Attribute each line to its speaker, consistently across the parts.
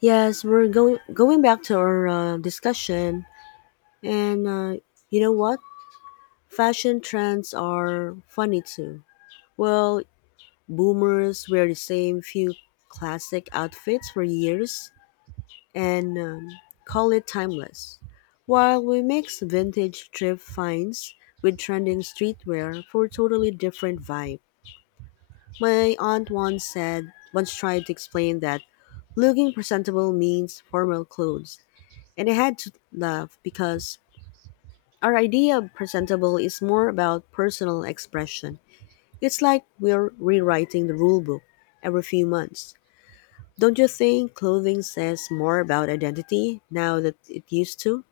Speaker 1: Yes, we're going back to our discussion, and you know what? fashion trends are funny too. Well, boomers wear the same few classic outfits for years and call it timeless, while we mix vintage thrift finds with trending streetwear for a totally different vibe. My aunt once tried to explain that looking presentable means formal clothes, and I had to laugh because our idea of presentable is more about personal expression. It's like we're rewriting the rule book every few months. Don't you think clothing says more about identity now that it used to?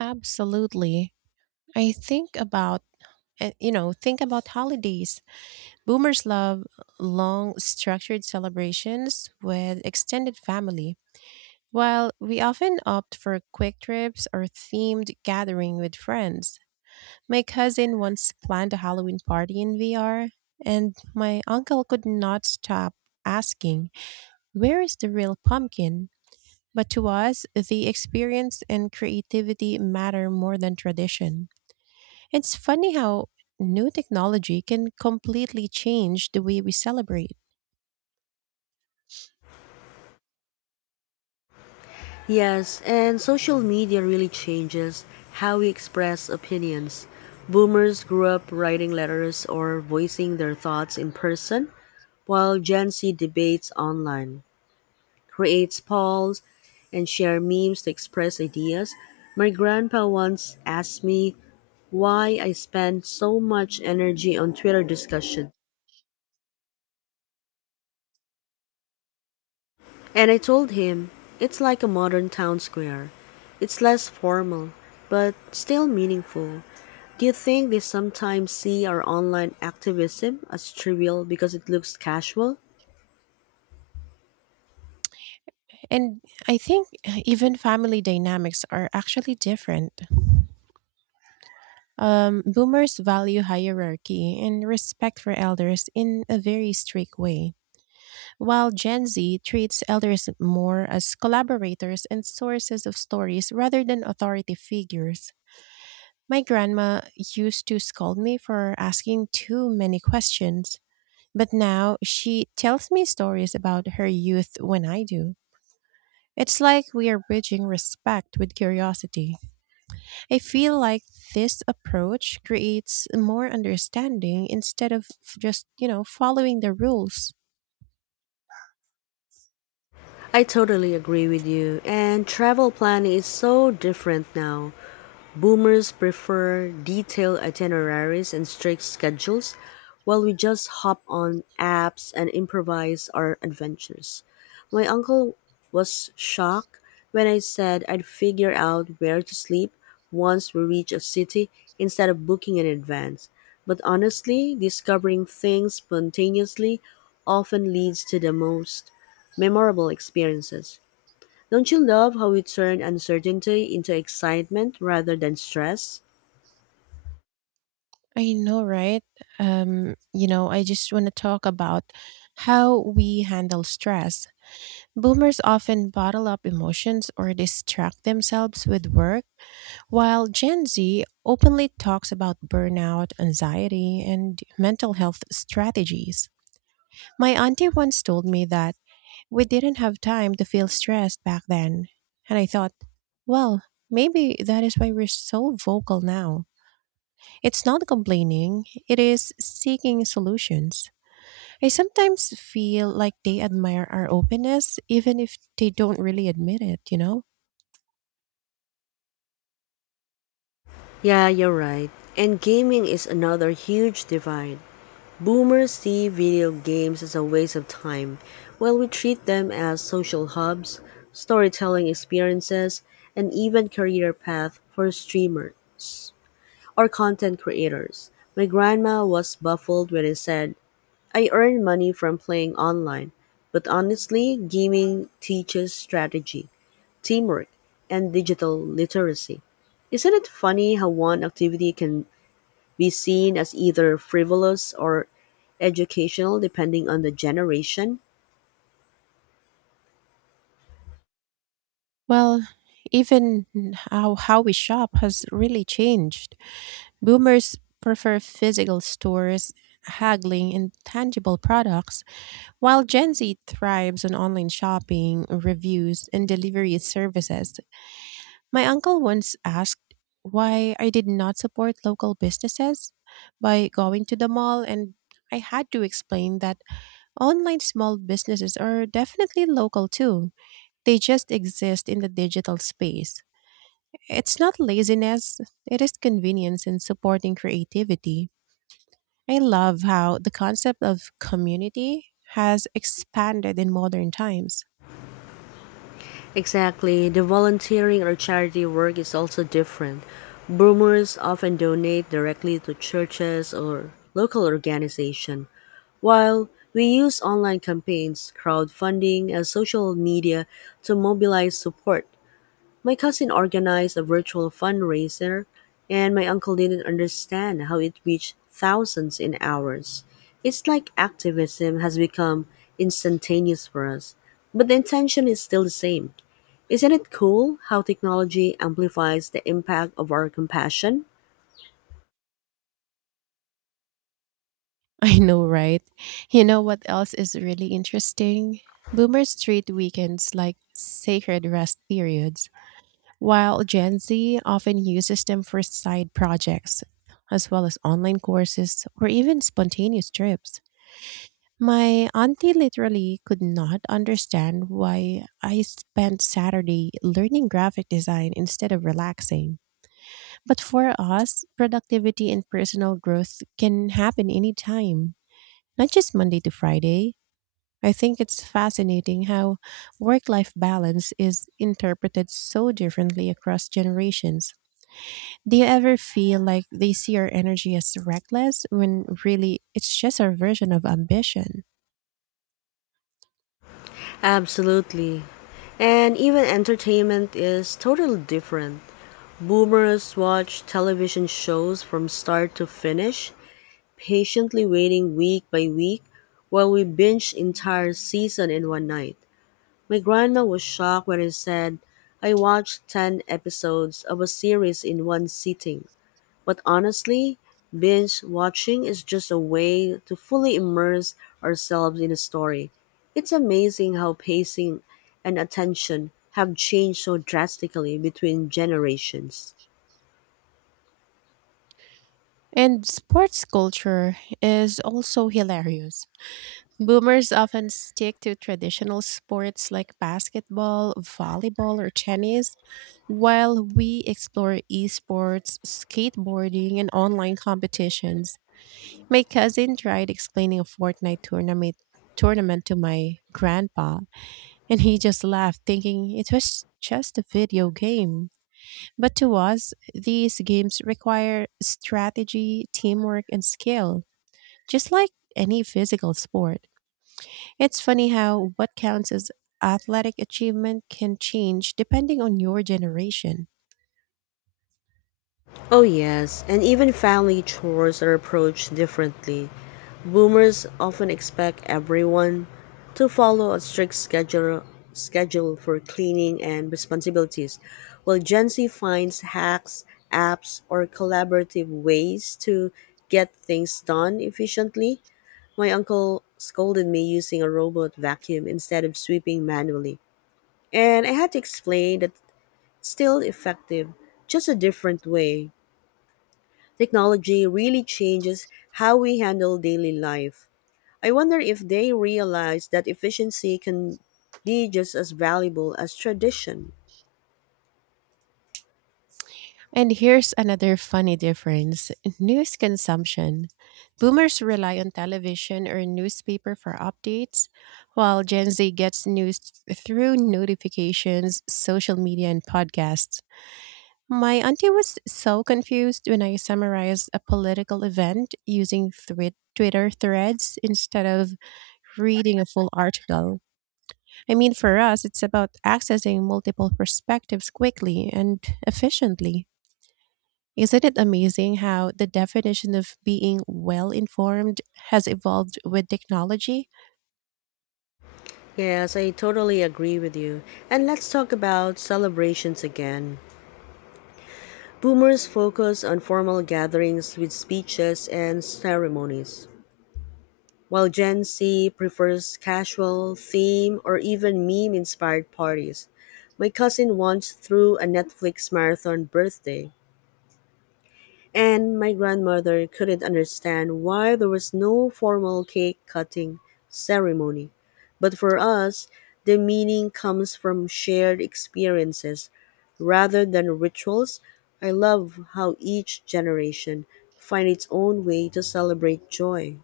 Speaker 2: Absolutely. I think about think about holidays. Boomers love long structured celebrations with extended family, while we often opt for quick trips or themed gathering with friends. My cousin once planned a Halloween party in VR, and my uncle could not stop asking, "Where is the real pumpkin?" But to us, the experience and creativity matter more than tradition. It's funny how new technology can completely change the way we celebrate.
Speaker 1: Yes, and social media really changes how we express opinions. Boomers grew up writing letters or voicing their thoughts in person, while Gen Z debates online, creates polls, and share memes to express ideas. My grandpa once asked me why I spend so much energy on Twitter discussion. And I told him it's like a modern town square. It's less formal, but still meaningful. Do you think they sometimes see our online activism as trivial because it looks casual?
Speaker 2: And I think even family dynamics are actually different. Boomers value hierarchy and respect for elders in a very strict way, while Gen Z treats elders more as collaborators and sources of stories rather than authority figures. My grandma used to scold me for asking too many questions. But now she tells me stories about her youth when I do. It's like we are bridging respect with curiosity. I feel like this approach creates more understanding instead of following the rules.
Speaker 1: I totally agree with you. And travel planning is so different now. Boomers prefer detailed itineraries and strict schedules, while we just hop on apps and improvise our adventures. My uncle was shocked when I said I'd figure out where to sleep once we reach a city instead of booking in advance. But honestly, discovering things spontaneously often leads to the most memorable experiences. Don't you love how we turn uncertainty into excitement rather than stress?
Speaker 2: I know, right? I just want to talk about how we handle stress. Boomers often bottle up emotions or distract themselves with work. While Gen Z openly talks about burnout, anxiety, and mental health strategies, my auntie once told me that we didn't have time to feel stressed back then. And I thought, well, maybe that is why we're so vocal now. It's not complaining, it is seeking solutions. I sometimes feel like they admire our openness, even if they don't really admit it, you know?
Speaker 1: Yeah, you're right. And gaming is another huge divide. Boomers see video games as a waste of time, while we treat them as social hubs, storytelling experiences, and even career path for streamers or content creators. My grandma was baffled when I said I earn money from playing online, but honestly, gaming teaches strategy, teamwork, and digital literacy. Isn't it funny how one activity can be seen as either frivolous or educational depending on the generation?
Speaker 2: Well, even how we shop has really changed. Boomers prefer physical stores, haggling, and tangible products, while Gen Z thrives on online shopping, reviews, and delivery services. My uncle once asked why I did not support local businesses by going to the mall, and I had to explain that online small businesses are definitely local too. They just exist in the digital space. It's not laziness, it is convenience in supporting creativity. I love how the concept of community has expanded in modern times.
Speaker 1: Exactly. The volunteering or charity work is also different. Boomers often donate directly to churches or local organization, while we use online campaigns, crowdfunding, and social media to mobilize support. My cousin organized a virtual fundraiser, and my uncle didn't understand how it reached thousands in hours. It's like activism has become instantaneous for us, but the intention is still the same. Isn't it cool how technology amplifies the impact of our compassion?
Speaker 2: I know, right? You know what else is really interesting? Boomers treat weekends like sacred rest periods, while Gen Z often uses them for side projects, as well as online courses or even spontaneous trips. My auntie literally could not understand why I spent Saturday learning graphic design instead of relaxing. But for us, productivity and personal growth can happen anytime, not just Monday to Friday. I think it's fascinating how work life balance is interpreted so differently across generations. Do you ever feel like they see our energy as reckless when really it's just our version of ambition?
Speaker 1: Absolutely. And even entertainment is totally different. Boomers watch television shows from start to finish, patiently waiting week by week, while we binge entire season in one night. My grandma was shocked when I said I watched 10 episodes of a series in one sitting. But honestly, binge watching is just a way to fully immerse ourselves in a story. It's amazing how pacing and attention have changed so drastically between generations.
Speaker 2: And sports culture is also hilarious. Boomers often stick to traditional sports like basketball, volleyball, or tennis, while we explore esports, skateboarding, and online competitions. My cousin tried explaining a Fortnite tournament to my grandpa, and he just laughed, thinking it was just a video game. But to us, these games require strategy, teamwork, and skill, just like any physical sport. It's funny how what counts as athletic achievement can change depending on your generation.
Speaker 1: Oh, yes, and even family chores are approached differently. Boomers often expect everyone to follow a strict schedule for cleaning and responsibilities, while Gen Z finds hacks, apps, or collaborative ways to get things done efficiently. My uncle scolded me using a robot vacuum instead of sweeping manually, and I had to explain that it's still effective, just a different way. Technology really changes how we handle daily life. I wonder if they realize that efficiency can be just as valuable as tradition.
Speaker 2: And here's another funny difference: news consumption. Boomers rely on television or newspaper for updates, while Gen Z gets news through notifications, social media, and podcasts. My auntie was so confused when I summarized a political event using Twitter threads instead of reading a full article. I mean, for us, it's about accessing multiple perspectives quickly and efficiently. Isn't it amazing how the definition of being well informed has evolved with technology?
Speaker 1: Yes, I totally agree with you. And let's talk about celebrations again. Boomers focus on formal gatherings with speeches and ceremonies, while Gen Z prefers casual, theme, or even meme inspired parties. My cousin once threw a Netflix marathon birthday, and my grandmother couldn't understand why there was no formal cake cutting ceremony. But for us, the meaning comes from shared experiences rather than rituals. I love how each generation finds its own way to celebrate joy.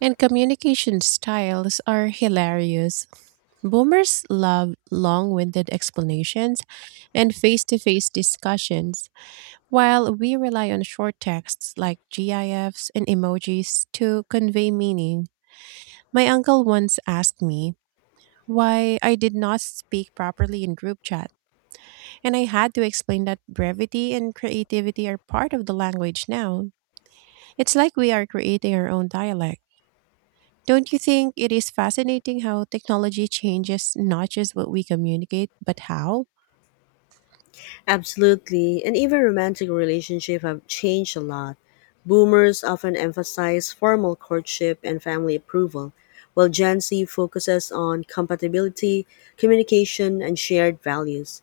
Speaker 2: And communication styles are hilarious. Boomers love long winded explanations and face to face discussions, while we rely on short texts like GIFs and emojis to convey meaning. My uncle once asked me why I did not speak properly in group chat. And I had to explain that brevity and creativity are part of the language now. It's like we are creating our own dialect. Don't you think it is fascinating how technology changes not just what we communicate, but how?
Speaker 1: Absolutely. And even romantic relationships have changed a lot. Boomers often emphasize formal courtship and family approval, while Gen Z focuses on compatibility, communication, and shared values.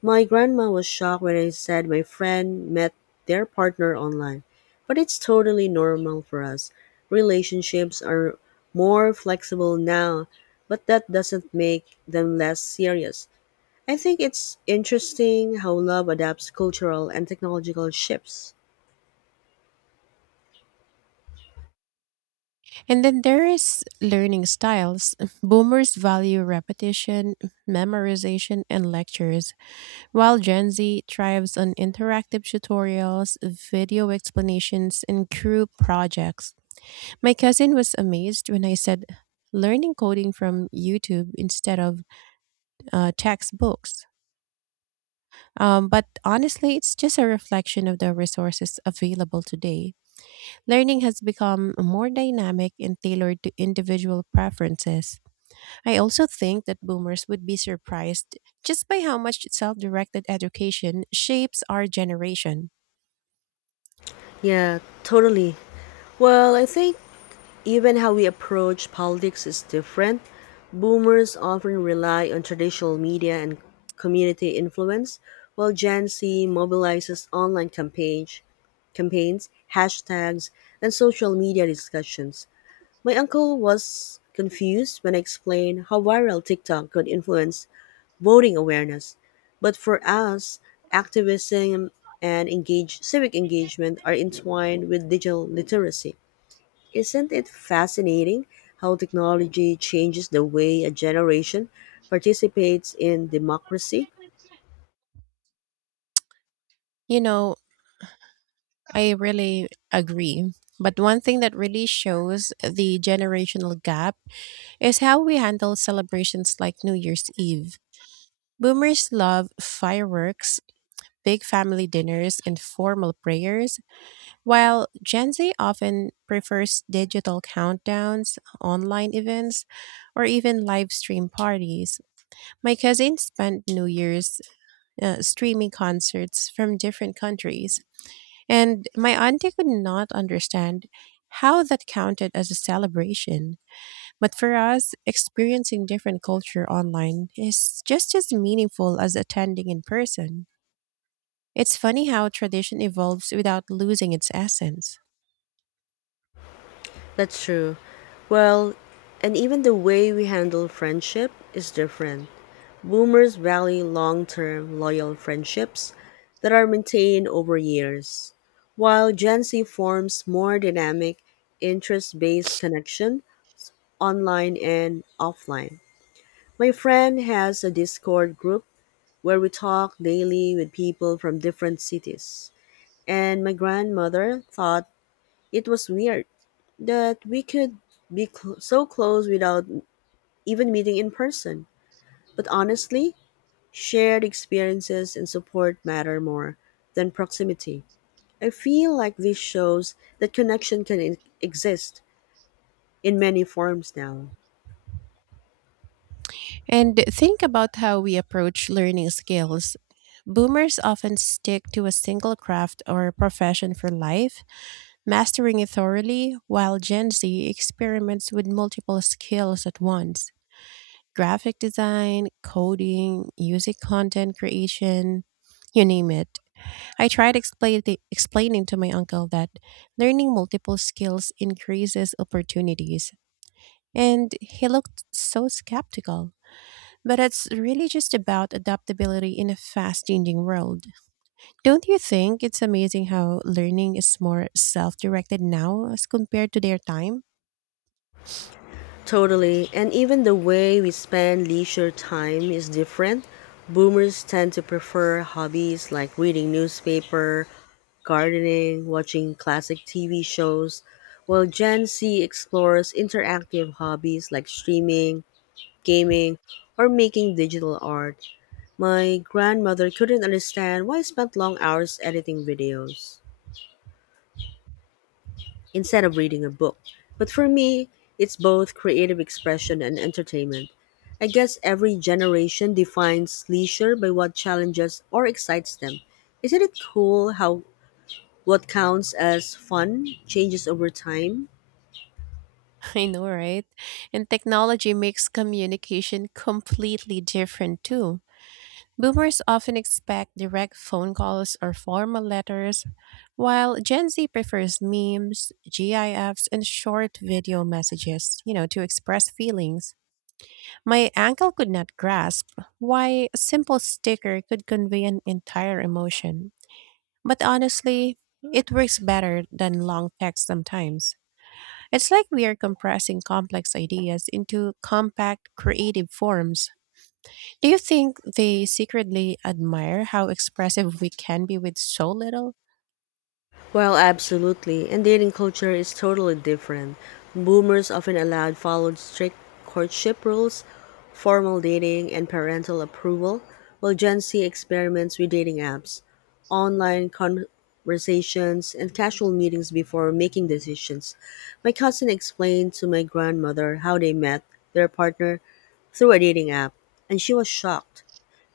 Speaker 1: My grandma was shocked when I said my friend met their partner online, but it's totally normal for us. Relationships are more flexible now, but that doesn't make them less serious. I think it's interesting how love adapts cultural and technological shifts.
Speaker 2: And then there is learning styles. Boomers value repetition, memorization, and lectures, while Gen Z thrives on interactive tutorials, video explanations, and group projects. My cousin was amazed when I said learning coding from YouTube instead of textbooks. But honestly, it's just a reflection of the resources available today. Learning has become more dynamic and tailored to individual preferences. I also think that boomers would be surprised just by how much self directed education shapes our generation.
Speaker 1: Yeah, totally. Well, I think even how we approach politics is different. Boomers often rely on traditional media and community influence, while Gen Z mobilizes online campaigns, hashtags, and social media discussions. My uncle was confused when I explained how viral TikTok could influence voting awareness. But for us, activism and engage civic engagement are entwined with digital literacy. Isn't it fascinating how technology changes the way a generation participates in democracy?
Speaker 2: You know, I really agree. But one thing that really shows the generational gap is how we handle celebrations like New Year's Eve. Boomers love fireworks, big family dinners, and formal prayers, while Gen Z often prefers digital countdowns, online events, or even live stream parties. My cousin spent New Year's streaming concerts from different countries, and my auntie could not understand how that counted as a celebration. But for us, experiencing different culture online is just as meaningful as attending in person. It's funny how tradition evolves without losing its essence.
Speaker 1: That's true. Well, and even the way we handle friendship is different. Boomers value long term, loyal friendships that are maintained over years, while Gen Z forms more dynamic, interest based connection online and offline. My friend has a Discord group where we talk daily with people from different cities. And my grandmother thought it was weird that we could so close without even meeting in person. But honestly, shared experiences and support matter more than proximity. I feel like this shows that connection exist in many forms now.
Speaker 2: And think about how we approach learning skills. Boomers often stick to a single craft or profession for life, mastering it thoroughly, while Gen Z experiments with multiple skills at once: graphic design, coding, music content creation, you name it. I tried explaining to my uncle that learning multiple skills increases opportunities, and he looked so skeptical. But it's really just about adaptability in a fast changing world. Don't you think it's amazing how learning is more self directed now as compared to their time?
Speaker 1: Totally, and even the way we spend leisure time is different. Boomers tend to prefer hobbies like reading newspaper, gardening, watching classic TV shows, while Gen Z explores interactive hobbies like streaming, gaming, or making digital art. My grandmother couldn't understand why I spent long hours editing videos instead of reading a book. But for me, it's both creative expression and entertainment. I guess every generation defines leisure by what challenges or excites them. Isn't it cool how what counts as fun changes over time?
Speaker 2: I know, right? And technology makes communication completely different too. Boomers often expect direct phone calls or formal letters, while Gen Z prefers memes, GIFs, and short video messages, you know, to express feelings. My uncle could not grasp why a simple sticker could convey an entire emotion. But honestly, it works better than long text sometimes. It's like we are compressing complex ideas into compact, creative forms. Do you think they secretly admire how expressive we can be with so little?
Speaker 1: Well, absolutely. And dating culture is totally different. Boomers often allowed followed strict courtship rules, formal dating, and parental approval, while Gen Z experiments with dating apps, online conversations, and casual meetings before making decisions. My cousin explained to my grandmother how they met their partner through a dating app, and she was shocked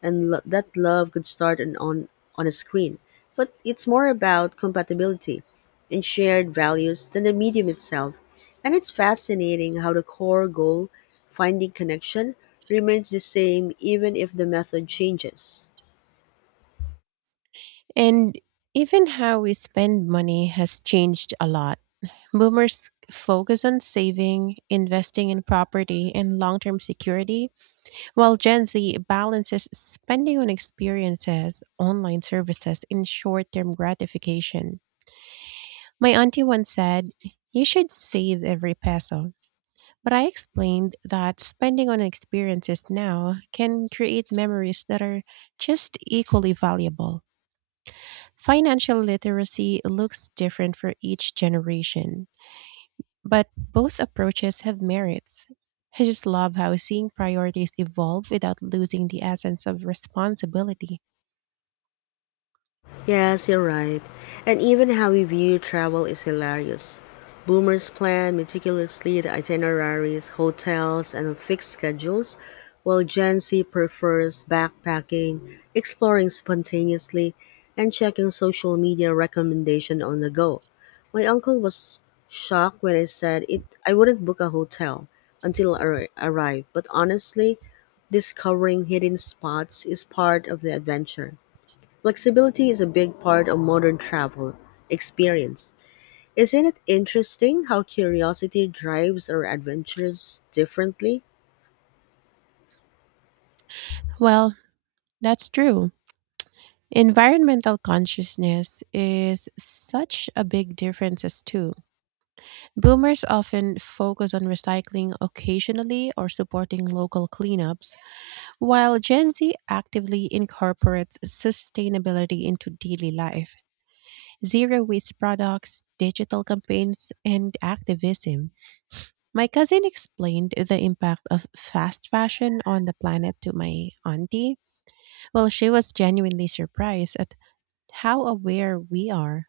Speaker 1: that love could start on a screen. But it's more about compatibility and shared values than the medium itself. And it's fascinating how the core goal, finding connection, remains the same even if the method changes.
Speaker 2: And even how we spend money has changed a lot. Boomers focus on saving, investing in property, and long term security, while Gen Z balances spending on experiences, online services, and short term gratification. My auntie once said, "You should save every peso." But I explained that spending on experiences now can create memories that are just equally valuable. Financial literacy looks different for each generation, but both approaches have merits. I just love how seeing priorities evolve without losing the essence of responsibility.
Speaker 1: Yes, you're right. And even how we view travel is hilarious. Boomers plan meticulously the itineraries, hotels, and fixed schedules, while Gen Z prefers backpacking, exploring spontaneously, and checking social media recommendation on the go. My uncle was shocked when I said it I wouldn't book a hotel until I arrived, but honestly, discovering hidden spots is part of the adventure. Flexibility is a big part of modern travel experience. Isn't it interesting how curiosity drives our adventures differently?
Speaker 2: Well, that's true. Environmental consciousness is such a big difference as too. Boomers often focus on recycling occasionally or supporting local cleanups, while Gen Z actively incorporates sustainability into daily life, zero waste products, digital campaigns, and activism. My cousin explained the impact of fast fashion on the planet to my auntie. Well, she was genuinely surprised at how aware we are.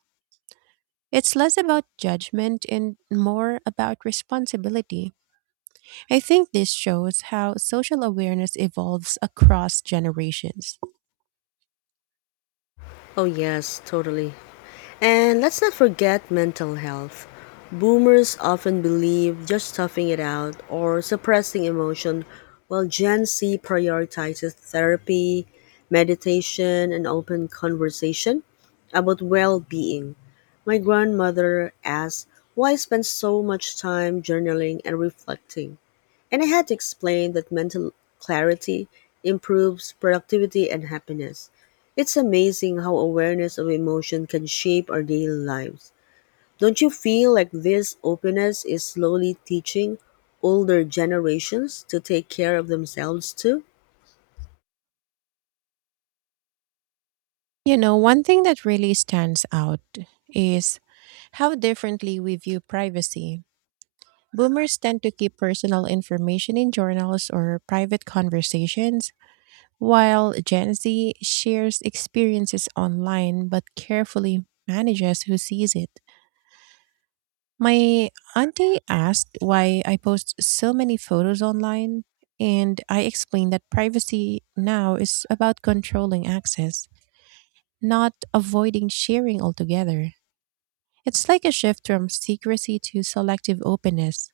Speaker 2: It's less about judgment and more about responsibility. I think this shows how social awareness evolves across generations.
Speaker 1: Oh, yes, totally. And let's not forget mental health. Boomers often believe just toughing it out or suppressing emotion, while Gen Z prioritizes therapy, meditation, and open conversation about well being. My grandmother asked why I spent so much time journaling and reflecting, and I had to explain that mental clarity improves productivity and happiness. It's amazing how awareness of emotion can shape our daily lives. Don't you feel like this openness is slowly teaching older generations to take care of themselves too?
Speaker 2: You know, one thing that really stands out is how differently we view privacy. Boomers tend to keep personal information in journals or private conversations, while Gen Z shares experiences online but carefully manages who sees it. My auntie asked why I post so many photos online, and I explained that privacy now is about controlling access, not avoiding sharing altogether. It's like a shift from secrecy to selective openness.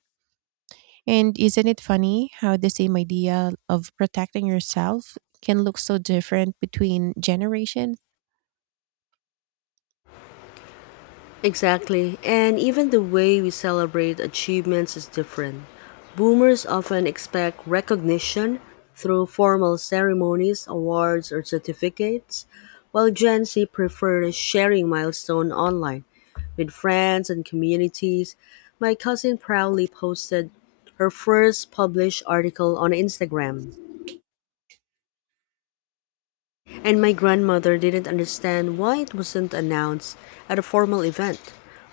Speaker 2: And isn't it funny how the same idea of protecting yourself can look so different between generations?
Speaker 1: Exactly. And even the way we celebrate achievements is different. Boomers often expect recognition through formal ceremonies, awards, or certificates, while Gen Z prefers sharing milestones online with friends and communities. My cousin proudly posted her first published article on Instagram, and my grandmother didn't understand why it wasn't announced at a formal event.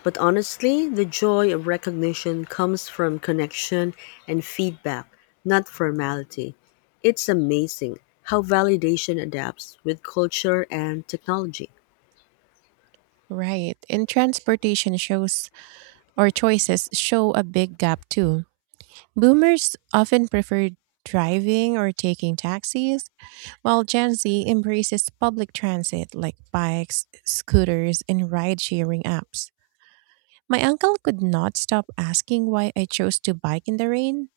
Speaker 1: But honestly, the joy of recognition comes from connection and feedback, not formality. It's amazing how validation adapts with culture and technology.
Speaker 2: Right. And transportation shows or choices show a big gap too. Boomers often prefer driving or taking taxis, while Gen Z embraces public transit like bikes, scooters, and ride sharing apps. My uncle could not stop asking why I chose to bike in the rain,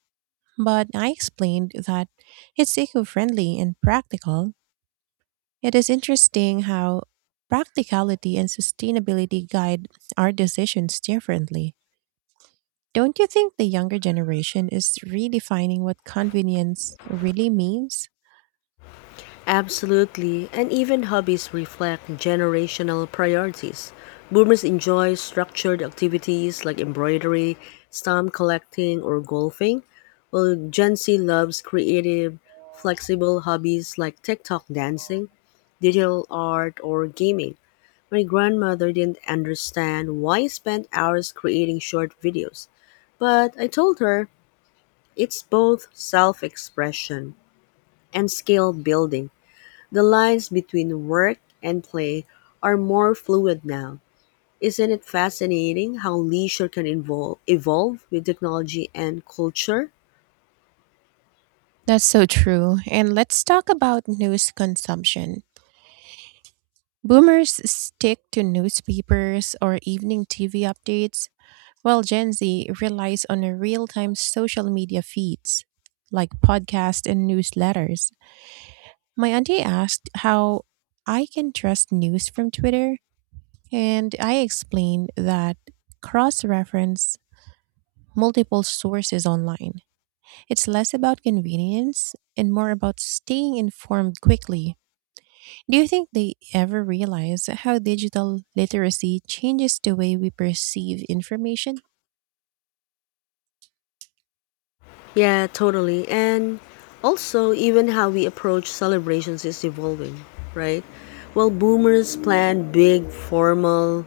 Speaker 2: but I explained that it's eco friendly and practical. It is interesting how practicality and sustainability guide our decisions differently. Don't you think the younger generation is redefining what convenience really means?
Speaker 1: Absolutely, and even hobbies reflect generational priorities. Boomers enjoy structured activities like embroidery, stamp collecting, or golfing, while Gen Z loves creative, flexible hobbies like TikTok dancing, digital art, or gaming. My grandmother didn't understand why I spent hours creating short videos, but I told her it's both self expression and skill building. The lines between work and play are more fluid now. Isn't it fascinating how leisure can evolve with technology and culture?
Speaker 2: That's so true. And let's talk about news consumption. Boomers stick to newspapers or evening TV updates, while Gen Z relies on real time social media feeds like podcasts and newsletters. My auntie asked how I can trust news from Twitter, and I explained that cross reference multiple sources online. It's less about convenience and more about staying informed quickly. Do you think they ever realize how digital literacy changes the way we perceive information?
Speaker 1: Yeah, totally. And also, even how we approach celebrations is evolving, right? Well, boomers plan big, formal,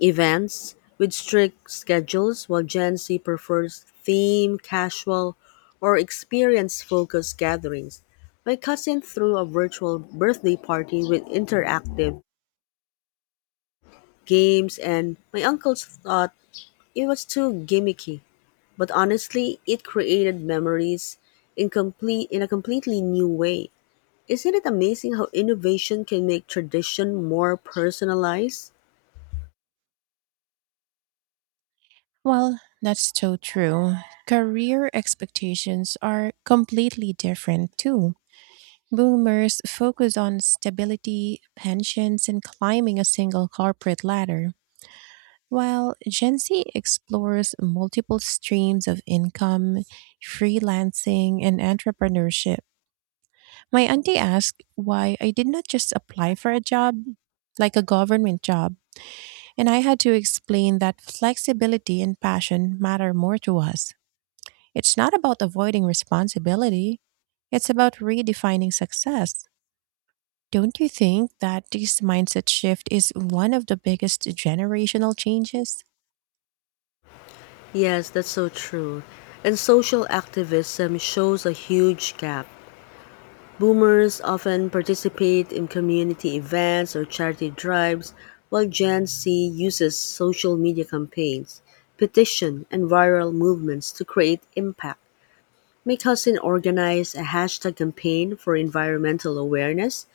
Speaker 1: events with strict schedules, while Gen Z prefers theme, casual, or experience focused gatherings. My cousin threw a virtual birthday party with interactive games, and my uncles thought it was too gimmicky. But honestly, it created memories in a completely new way. Isn't it amazing how innovation can make tradition more personalized?
Speaker 2: Well, that's so true. Career expectations are completely different too. Boomers focus on stability, pensions, and climbing a single corporate ladder. While Gen Z explores multiple streams of income, freelancing, and entrepreneurship, my auntie asked why I did not just apply for a job, like a government job, and I had to explain that flexibility and passion matter more to us. It's not about avoiding responsibility, it's about redefining success. Don't you think that this mindset shift is one of the biggest generational changes?
Speaker 1: Yes, that's so true. And social activism shows a huge gap. Boomers often participate in community events or charity drives, while Gen Z uses social media campaigns, petition, and viral movements to create impact. My cousin organized a hashtag campaign for environmental awareness,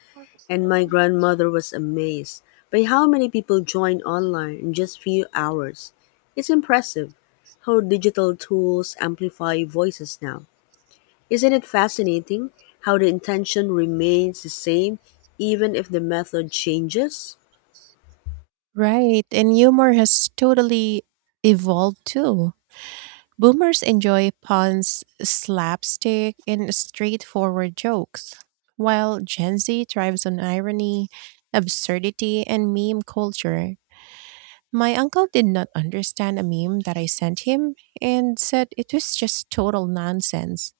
Speaker 1: and my grandmother was amazed by how many people joined online in just few hours. It's impressive how digital tools amplify voices now. Isn't it fascinating how the intention remains the same even if the method changes?
Speaker 2: Right, and humor has totally evolved too. Boomers enjoy puns, slapstick, and straightforward jokes, while Gen Z thrives on irony, absurdity, and meme culture. My uncle did not understand a meme that I sent him and said it was just total nonsense.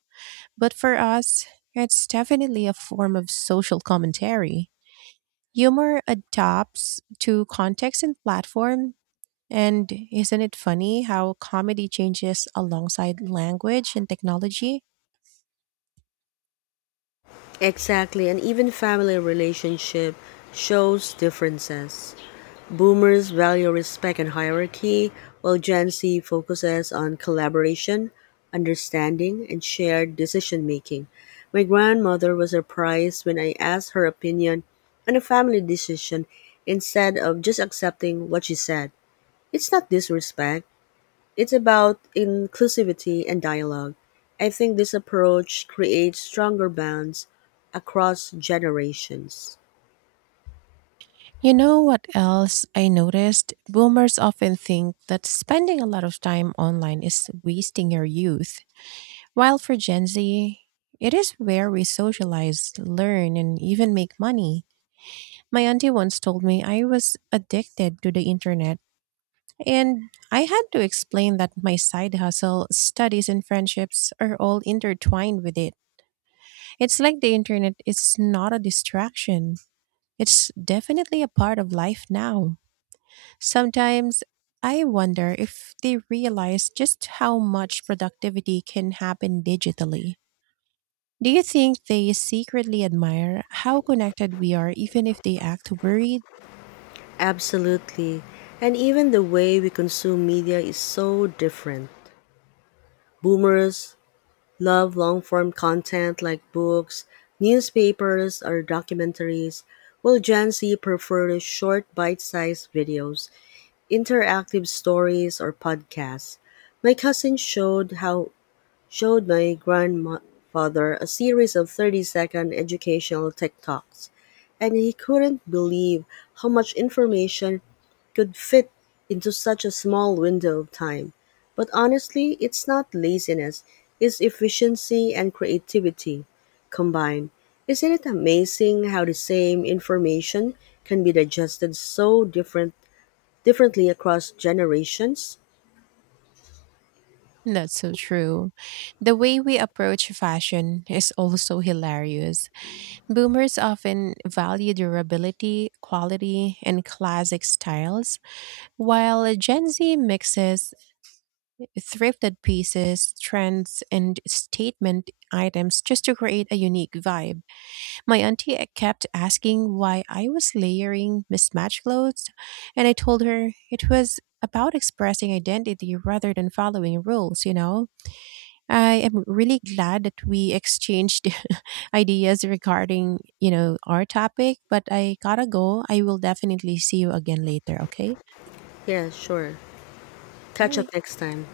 Speaker 2: But for us, it's definitely a form of social commentary. Humor adapts to context and platform, and isn't it funny how comedy changes alongside language and technology?
Speaker 1: Exactly, and even family relationship shows differences. Boomers value respect and hierarchy, while Gen Z focuses on collaboration, understanding, and shared decision-making. My grandmother was surprised when I asked her opinion on a family decision instead of just accepting what she said. It's not disrespect, it's about inclusivity and dialogue. I think this approach creates stronger bonds across generations.
Speaker 2: You know what else I noticed? Boomers often think that spending a lot of time online is wasting your youth, while for Gen Z, it is where we socialize, learn, and even make money. My auntie once told me I was addicted to the internet, and I had to explain that my side hustle, studies, and friendships are all intertwined with it. It's like the internet is not a distraction. It's definitely a part of life now. Sometimes I wonder if they realize just how much productivity can happen digitally. Do you think they secretly admire how connected we are, even if they act worried?
Speaker 1: Absolutely. And even the way we consume media is so different. Boomers love long form content like books, newspapers, or documentaries, while Gen Z prefers short, bite sized videos, interactive stories, or podcasts. My cousin showed my grandfather a series of 30-second educational TikToks and he couldn't believe how much information could fit into such a small window of time. But honestly, it's not laziness, it's efficiency and creativity combined. Isn't it amazing how the same information can be digested so differently across generations?
Speaker 2: That's so true. The way we approach fashion is also hilarious. Boomers often value durability, quality, and classic styles, while Gen Z mixes thrifted pieces, trends, and statement items just to create a unique vibe. My auntie kept asking why I was layering mismatched clothes, and I told her it was about expressing identity rather than following rules, you know? I am really glad that we exchanged ideas regarding, you know, our topic, but I gotta go. I will definitely see you again later, okay?
Speaker 1: Yeah, sure.
Speaker 2: All
Speaker 1: Catch up
Speaker 2: right.
Speaker 1: next time.